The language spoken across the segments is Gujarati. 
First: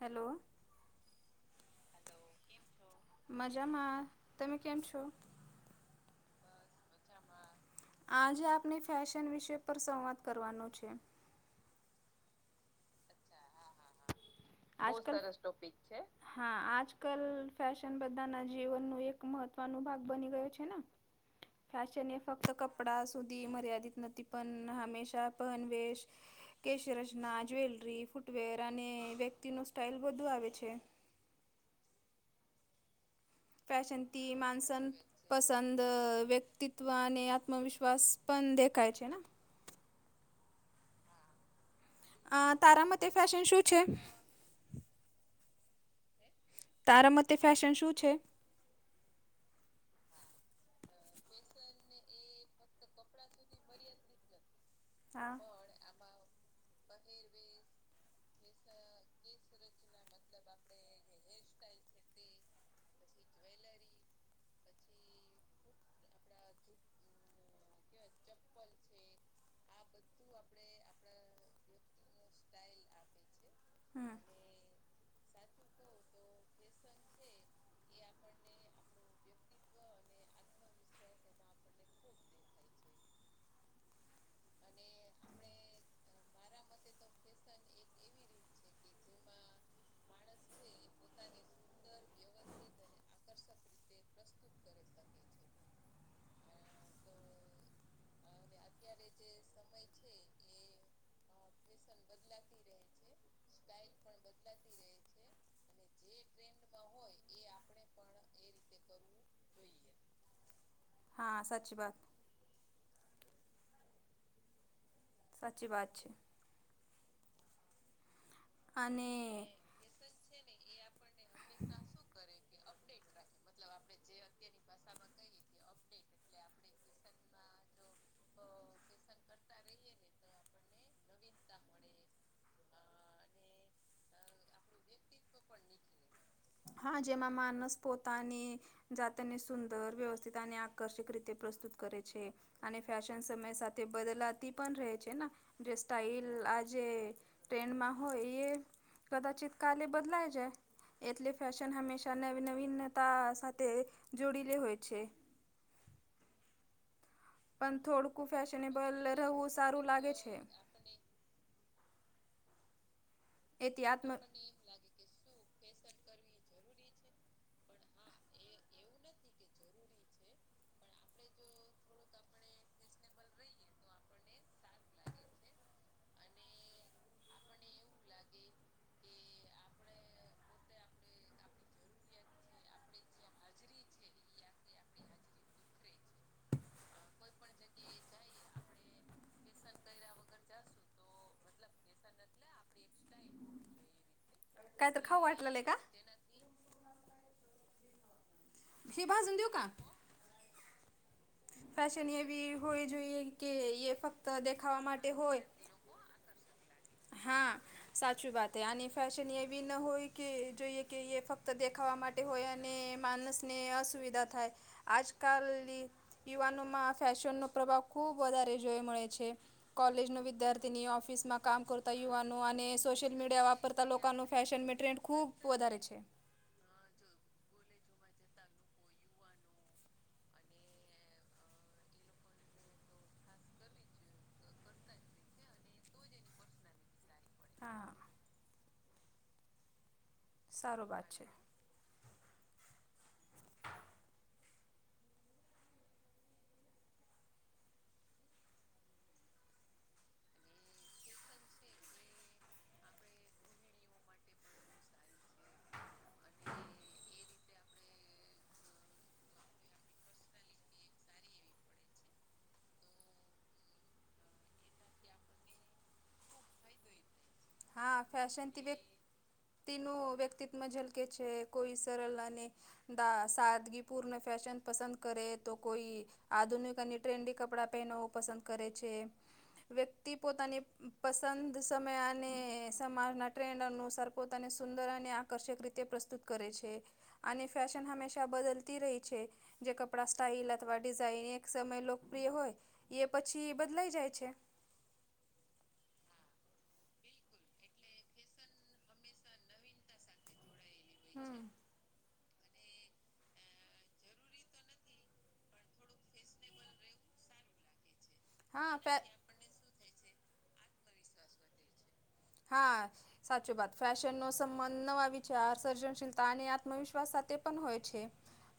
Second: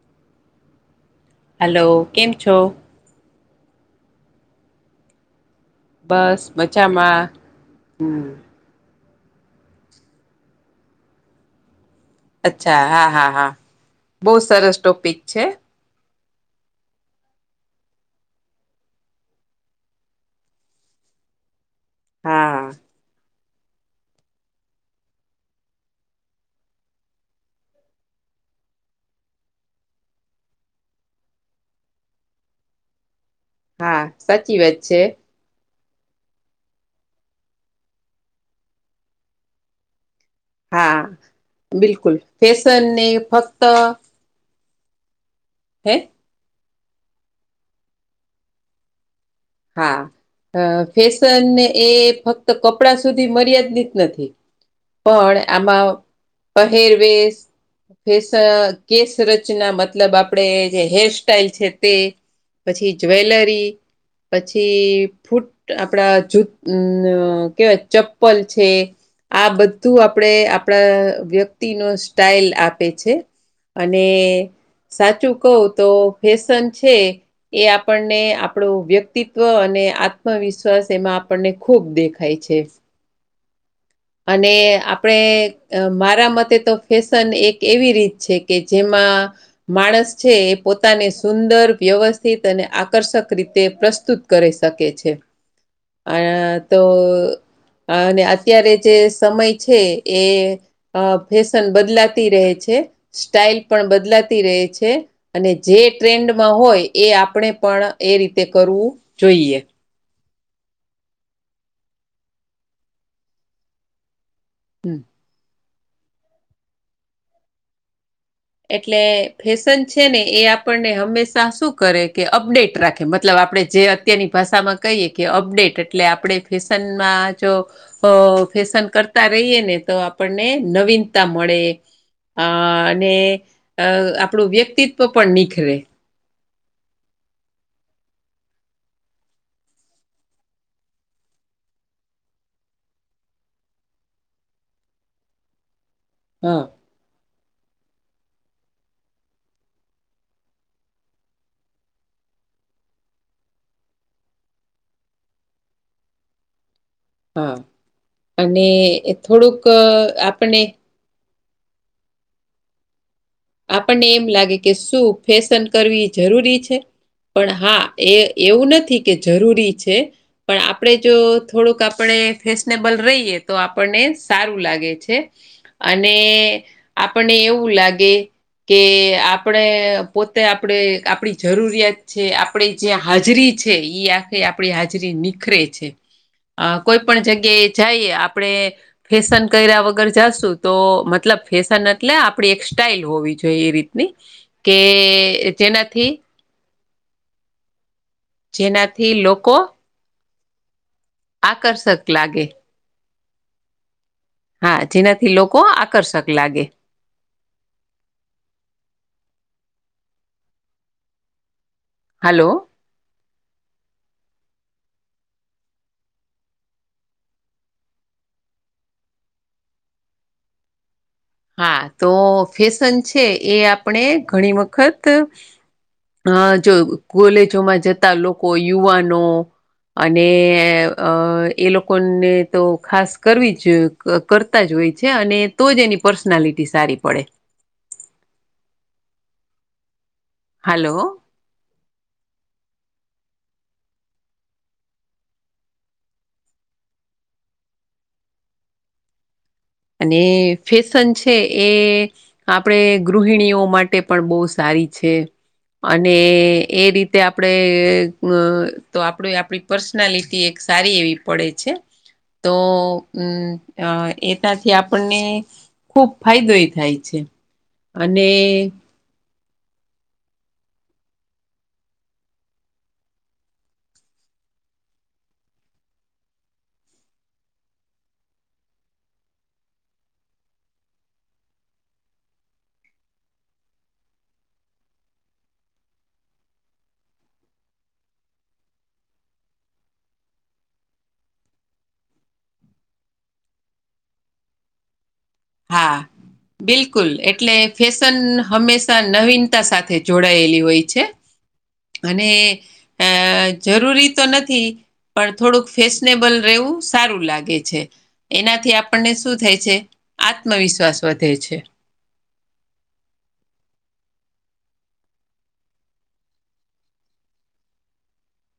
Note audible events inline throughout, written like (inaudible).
હેલો હલો કેમ છો મજામાં તમે કેમ છો બસ મચામાં હમ આપને ફેશન વિષય પર સંવાદ કરવાનો છે અચ્છા હા હા હા બહુ સરસ ટોપિક છે હા આજ કલ ફેશન બધા ના જીવન ન એક મહત્વ ન ભાગ બની ગયો છે ને (inaudible) ફેશન એ ફક્ત હા કપડા સુધી મર્યાદિત નથી પણ હંમેશા પન વેશ કેશરચના જ્વેલરી ફૂટવેર અને વ્યક્તિ નું સ્ટાઈલ બધુ આવે છે. હા ફેશનથી સાચી મન વાત છે પસંદ વ્યક્તિત્વ અને આત્મવિશ્વાસ પણ દેખાય છે હા બિલકુલ અ તારા ફેશનને મતે ફેશન ફક્ત શું છે? હે તારા મતે ફેશન શું છે. હા ફેશન એ ફક્ત કપડા સુધી મર્યાદીત નથી. હા પણ આમાં પહેરવેશ ફેસ કેસ રચન મતલબ આપણે જે હેરસ્ટાઈલ છે તે પછી જ્વેલરી પછી ફૂટ આપડા જૂત કેવાય ચપ્પલ છે. આ બધું આપણે આપણા વ્યક્તિ નું સ્ટાઈલ આપે છે. અને હમ સાચું કવતો ફેશન છે એ આપણને આપણું વ્યક્તિ વ્યક્તિત્વ અને આત્મવિશ્વાસ એમાં આપણને ખૂબ દેખાય છે. અને આપણે મારા મતે તો ફેશન એક એવી રીત છે કે જેમાં માણસ છે એ પોતાને સુંદર વ્યવસ થિત અને આકર્ષક રીતે પ્રસ્તુત કરી શકે છે. અ તો અને અત્યારે જે સમય છે એ ફેશન બદલાતી રહે છે. સ્ટાઈલ પણ બદલાતી રહે છે અને જે ટ્રેન્ડમાં હોય એ આપણે પણ એ રીતે કરવું જોઈએ. હા સાચી બાત હમ સાચી વાત છે. એટલે અને ફેશન છે ને એ આપણને હંમેશા શું કરે કે અપડેટ રાખે મતલબ આપણે જે અત્યારની ભાષામાં કહીએ કે અપડેટ એટલે આપણે ફેશનમાં જો અ ફેશન કરતા રહીએ ને તો આપણને નવીનતા મળે અ અને અ આપણું વ્યક્તિત્વ પણ નિખરે હા જેમાં માનસ પોતાની જાતને સુંદર વ્યવસ્થિત અને આકર્ષક રીતે પ્રસ્તુત કરે છે. અને ફેશન સમય સાથે બદલાતી પણ રહે છે ને જે સ્ટાઇલ હા આજે ટ્રેનમાં હોય એ કદાચિત કાલે બદલાય જાય એટલે ફેશન હંમેશા નવીનવીનતા સાથે જોડી રહે છે હા પણ થોડકું અને ફેશનેબલ રહેવું થોડુંક સારું લાગે છે. આપણે એથી આપણને આત્મ એમ લાગે કે શું ફેશન કરવી જરૂરી છે. પણ હા એ એવું નથી કે જરૂરી છે. પણ આપણે જો થોડુંક આપણે ફેશનેબલ રહીએ તો આપણને સારું લાગે છે અને આપને એવું લાગે કે આપડે પોતે આપણે આપણી જરૂરિયાત છે આપણી જ્યાં હાજરી છે એ આ આપણી હાજરી નિખરે છે કોઈ પણ જગ્યાએ જઈએ આપણે ફેશન કર્યા વગર જાશું તો મતલબ ફેશન એટલે આપડી એક સ્ટાઈઇલ હોવી જોએ રીતની કે જેનાથી જેનાથી લોકો ફેશન આકર્ષક લાગે એવી હોવી જોઈએ કે એ ફક્ત હા દેખાવા માટે જેનાથી લોકો હોય આકર્ષક લાગે. હા સાચી વાત આની ફેશન એવી ન હોય કે જોઈએ કે એ ફક્ત દેખાવા માટે હાલો હોય અને માનસને અસુવિધા થાય આજકાલ યુવાનોમાં ફેશનનો પ્રભાવ ખુબ વધારે જોવા મળે છે. કોલેજ નો વિદ્યાર્થીની ઓફિસ માં કામ હા કરતા તો યુવાનો અને ફેશન સોશિયલ છે મીડિયા એ વાપરતા આપણે લોકોનું ફેશન ટ્રેન્ડ ખૂબ વધારે છે. હા જો કોલેજોમાં જતા લોકો યુવાનો અને એ લોકોને તો ખાસ કરવી જ. કરતા જ હોય છે અને તો જ એની પર્સનાલિટી સારી પડે. હા. સારો હાલો વાત છે. અને ફેશન છે એ. આપણેે ગૃહિણીઓ માટે પણ બહુ સારી છે. અને એ રીતે આપડે. તો આપણે આપણી પર્સનાલિટી એક સારી એવી પડે છે. તો અ એક ના થી આપણને ખુબ ફાયદો થાય છે. હા, અને ફેશનથી બે તેનું વ્યક્તિત્વ ઝલકે છે, કોઈ સરલ અને સાદગીપૂર્ણ ફેશન પસંદ કરે તો કોઈ. આધુનિક અને ટ્રેન્ડી કપડાં પહેનું પસંદ કરે છે. વ્યક્તિ પોતાની પસંદ સમય. અને સમાજના ટ્રેન્ડ અનુસાર પોતાને સુંદર અને આકર્ષક રીતે પ્રસ્તુત કરે છે. અને ફેશન હમેશા બદલતી રહી છે. જે કપડાં, સ્ટાઇલ અથવા ડિઝાઇન એક સમય લોકપ્રિય હોય. એ પછી બદલાઈ જાય છે. હા, બિલકુલ, એટલે ફેશન હંમેશા નવીનતા સાથે. જોડાયેલી હોય. છે હા. અને જરૂરી તો નથી, પણ થોડુંક ફેસ. નેબલ રેવું સારું લાગે છે, એનાથી હા ફે આપણને શું થાય છે? આત્મવિશ્વાસ વધે છે. હા. સાચું વાત, ફેશનનો સંબંધ નવા વિચાર સર્જનશીલતા અને આત્મવિશ્વાસ સાથે પણ હોય છે.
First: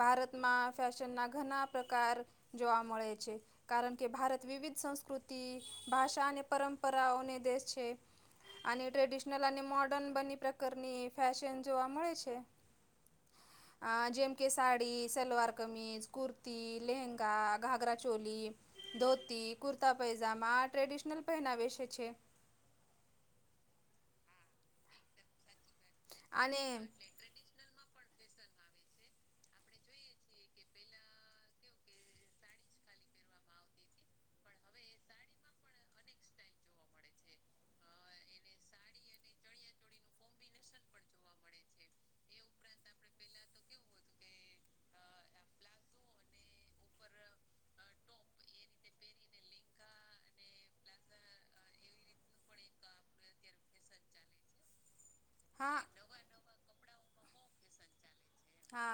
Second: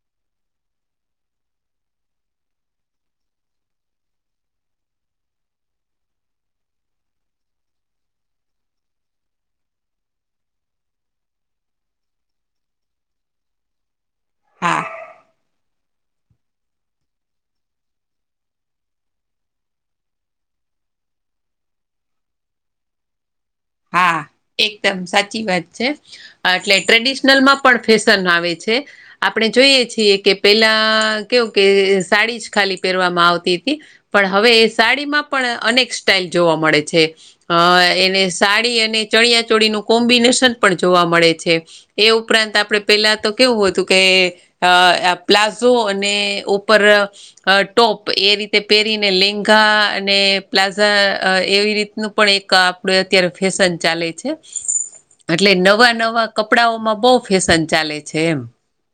ભારતમાં ફેશનના ઘણા પ્રકાર જોવા મળે છે. કારણ કે ભારત વિવિધ સંસ્કૃતિ ભાષા અને પરંપરાઓનો દેશ છે. અને ટ્રેડિશનલ અને મોર્ડર્ન બની પ્રકારની ફેશન જોવા મળે છે. (unintelligible) અ જેમ કે હા સાડી, સલવાર, કમીજ, કુર્તી, લેહેંગા, ઘાઘરા ચોલી. ધોતી, કુર્તા, પૈજામા ટ્રેડિશનલ પહેનાવેશ છે. હા, એકદમ સાચી વાત છે, અને એટલે ટ્રેડિશનલ માં પણ ફેશન આવે છે, આપણે જોઈએ છીએ કે પેલા. કેવુ કે સાડી જ ખાલી પહેરવામાં આવતી હતી. પણ હવે એ સાડીમાં પણ અનેક સ્ટાઈલ જોવા મળે છે. એને સાડી અને ચળિયા ચોળીનું કોમ્બિનેશન પણ જોવા મળે છે, એ ઉપરાંત આપડે. પેલા તો કેવું હતું કે, પ્લાઝો અને ઉપર અ ટોપ એ રીતે પહેરીને, લેંગા અને પ્લાઝા એવી રીતનું. પણ એક, આપડે અત્યારે ફેશન ચાલે છે એટલે હા નવા નવા. કપડાઓમાં બહુ ફેશન ચાલે છે એમ. હા,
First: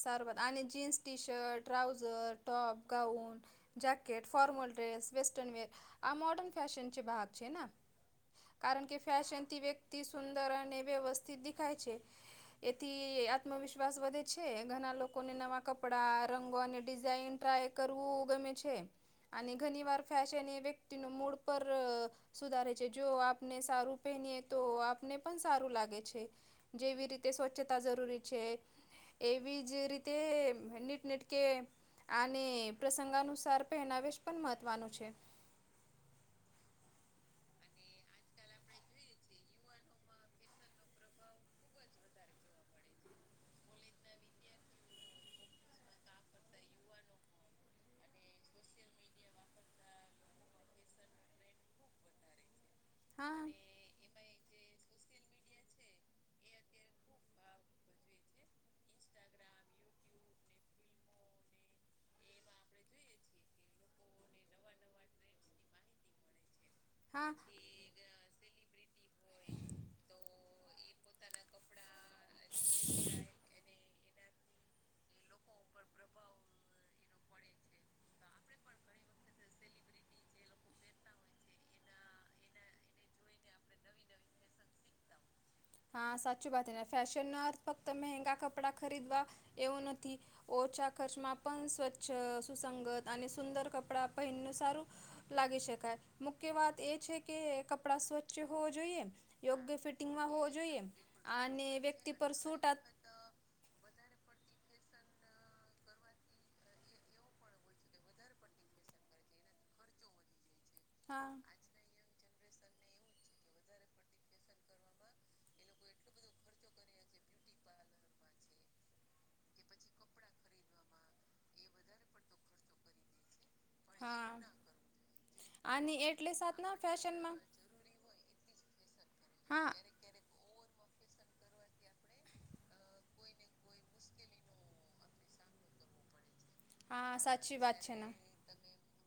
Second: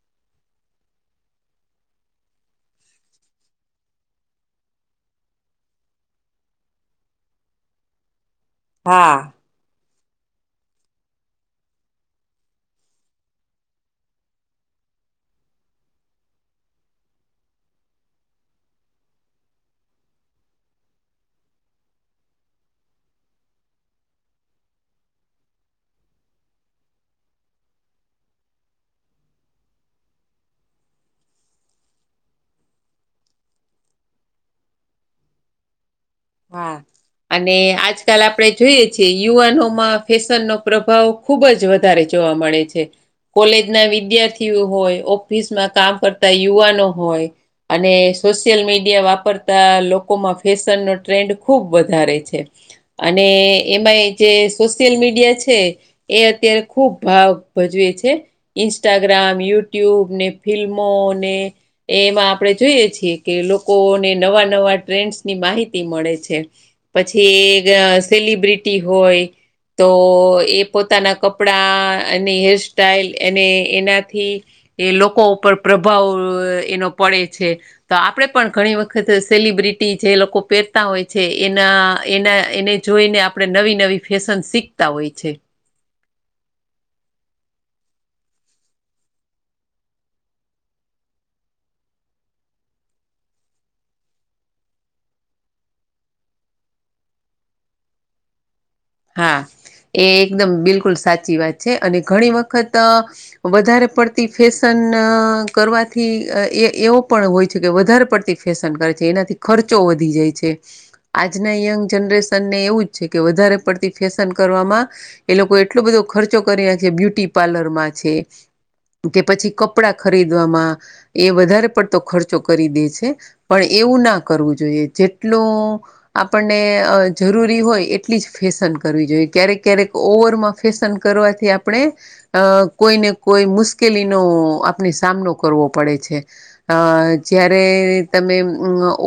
સરસ, અને jeans, T-shirt, trouser, top, gown. Jacket, formal dress, western wear, આ મોડર્ન ફેશન છે, બહાગ છે ને? કારણ કે હા ફેશન. થી વ્યક્તિ સુંદર અને વ્યવસ્થિત દેખાય છે, એથી આત્મવિશ્વાસ. વિશ્વાસ વધે છે, ઘણા લોકોને નવા કપડાં, રંગો અને ડિઝઇન ટ્રાય કરવું ગમે છે. અને ઘણી વાર ફેશન એ વ્યક્તિ નું મૂડ પર. સુધારે છે, જો આપને સારું પહેનીએ તો આપને પણ સારું લાગે છે. જેવી રીતે સ્વચ્છતા જરૂરી છે. એવી જ રીતે નીટ નીટ કે અને પ્રસંગાનુસાર પહેનાવેશ પણ મહત્ત્વનું છે હા અને આજકાલ આપણેે જોઈએ છેીએ યુવાનોમાં ફેશન નો પ્રભાવ ખુબ જ વધારે જોવા મળે છે કોલેજ ના વિદ્યાર્થીઓ હોય ઓફિસમાં કામ કરતા યુવાનો હોય અને સોશિયલ મીડિયા વાપરતા લોકોમાં ફેશનનો ટ્રેન્ડ ખૂબ વધારે છે અને હા એમાં એ જે સોશિયલ મીડિયા છે એ અત્યારે ખુબ ભાવ ભજવે છે ઇન્સ્ટાગ્રામ યુટ્યુબ ને ફિલ્મો ને એ એમાં આપણે જોઈએ છીએ કે લોકોને નવા નવા ટ્રેન્ડસ ની માહિતી મળે છે હા પછી સેલિબ્રિટી હોય તો એ પોતાના કપડાં અને હેરસ્ટાઈલ અને એનાથી એ લોકો ઉપર પ્રભાવ એનો પડે છે તો આપણેે પણ ઘણી વખત સેલિબ્રિટી જે લોકો પહેરતા હોય છે એના એના એને જોઈને આપણે નવી નવી ફેશન શીખતા હોય છે હા સાચી વાત ફેશનનો અર્થ ફક્ત મહેંગા કપડાં ખરીદવા એવો નથી ઓછા ખર્ચમાં પણ સ્વચ્છ સુસંગત અને સુંદર કપડા પહેનનું સારું લાગી શકાય મુખ્ય વાત એ છે કે કપડા સ્વચ્છ હોવો જોઈએ હા યોગ્ય એ ફિટિંગમાં હોવો એકદમ જોઈ બિલકુલ સાચી વાત છે અને ઘણી સૂટ વખત વધારે પડતી ફેશન કરવાથી એ એવો પણ હોય છે કે વધારે પડતી ફેશન કરે છે એનાથી ખર્ચો વધી જાય છે હા આજના યંગ જનરેશન ને એવું જ છે કે વધારે પડ ફેશન કરવામાં એ લોકો એટલો બધો ખર્ચો કર્યા છે બ્યુટી પાર્લરમાં છે કે પછી કપડા ખરીદવામાં એ વધારે પડતો ખર્ચો કરી દે છે પણ એવું ના હા કરવું જોઈએ જેટલું આની એટલે આપણને સાતના ફેશનમાં જરૂરી હોય એટલી જ ફેશન કરવી જોઈએ ક્યારેક હા ક્યારેક ઓવરમાં ફેશન કરવાથી આપણે આપણે અ કોઈને કોઈ મુશ્કેલીનોો આપણે સામનો કરવો પડે છે અ હા સાચી જયારે વાત છે ને તમે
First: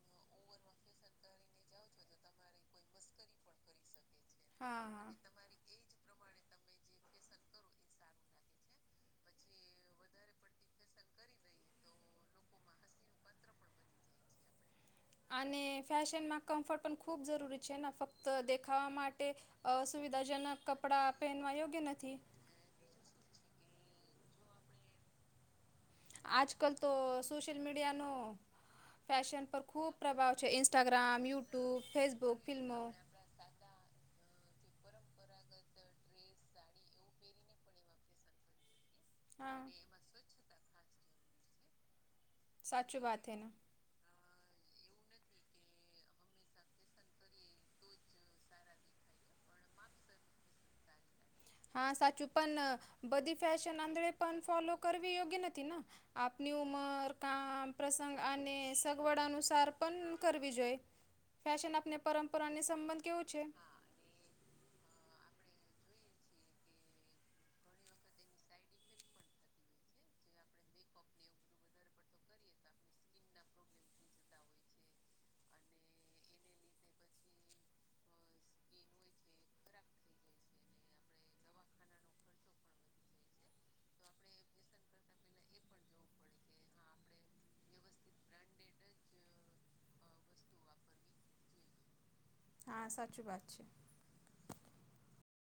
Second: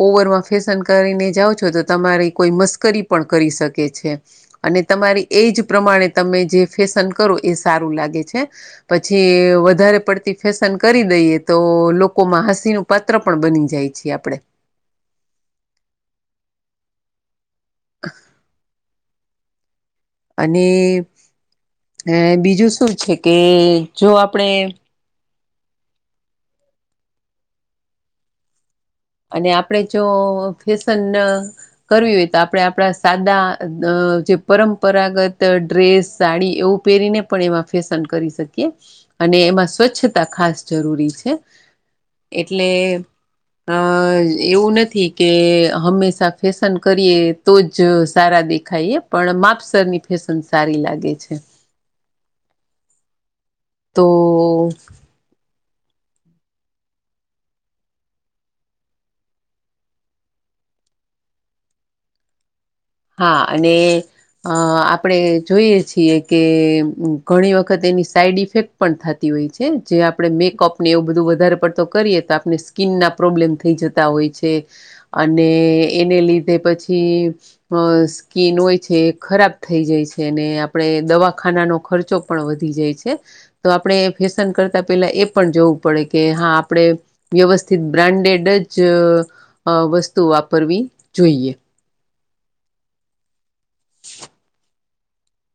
ઓવરમાં ફેશન કરીને જાઓ છો તો તમારી કોઈ મસ્કરી પણ કરી શકે છે અને હા હા તમારી એજ પ્રમાણે તમે જે ફેશન કરો એ સારું લાગે છે પછી વધારે પડતી ફેશન કરી દઈએ તો લોકોમાં હસીનું પત્ર પણ બની જાય છે આપડણે અને ફેશનમાં કમ્ફર્ટ પણ ખૂબ જરૂરી છે ને ફક્ત દેખાવા માટે અસુવિધાજનક કપડાં પહેનવા યોગ્ય નથી અને બીજું શું છે કે જો આપણે આજ કલ તો સોશિયલ મીડિયાનો અને ફેશન પર આપણે ખૂબ જો પ્રભાવ છે ફેશન ઇન્સ્ટાગ્રામ યુટ્યુબ ફેસબુક ફિલ્મો દદા જે પરંપરાગત ડ્રેસ સાડી એવું પહેરીને પણ એમાં ફેશન કરી શકીએ અને હા એમાં સ્વચ્છતા ખાસ જરૂરી છે એટલે કથેના હા એવું નથી કે હંમેશા ફેશન કરીએ તો જ સારા દેખાયએ પણ માપસરની ફેશન સારી લાગે છે હા સાચું પણ બધી ફેશન તો આંધળે પણ ફોલો કરવી યોગ્ય નથી આપની ઉમર, કામ પ્રસંગ અને સગવડ અનુસાર પણ કરવી જોઈ ફેશન આપને પરંપરાની સંબંધ કેવો હા છે અને હા અને આપણે જોઈએ છીએ કે ઘણી વખત એની સાઈડ ઇફેક્ટ પણ થતી હોય છે જે આપણે મેકઅપને એવું બધું વધારે પડતો કરીએ તો આપણે સ્કીનના પ્રોબ્લેમ થઈ જત તા હોય છે અને એને લીધે પછી અ સ્કિન હોય છે એ ખરાબ થઈ જાય છે અને આપણે દવાખાનાનો ખર્ચો પણ વધી જાય છે. તો આપણે ફેશન કરતા પેલા એ પણ જોવું પડે કે હા આપડે વ્યવસ્થિત બ્રાન્ડેડ જ વસ્તુ વાપરવી જોઈએ. હા સાચું વાત છે.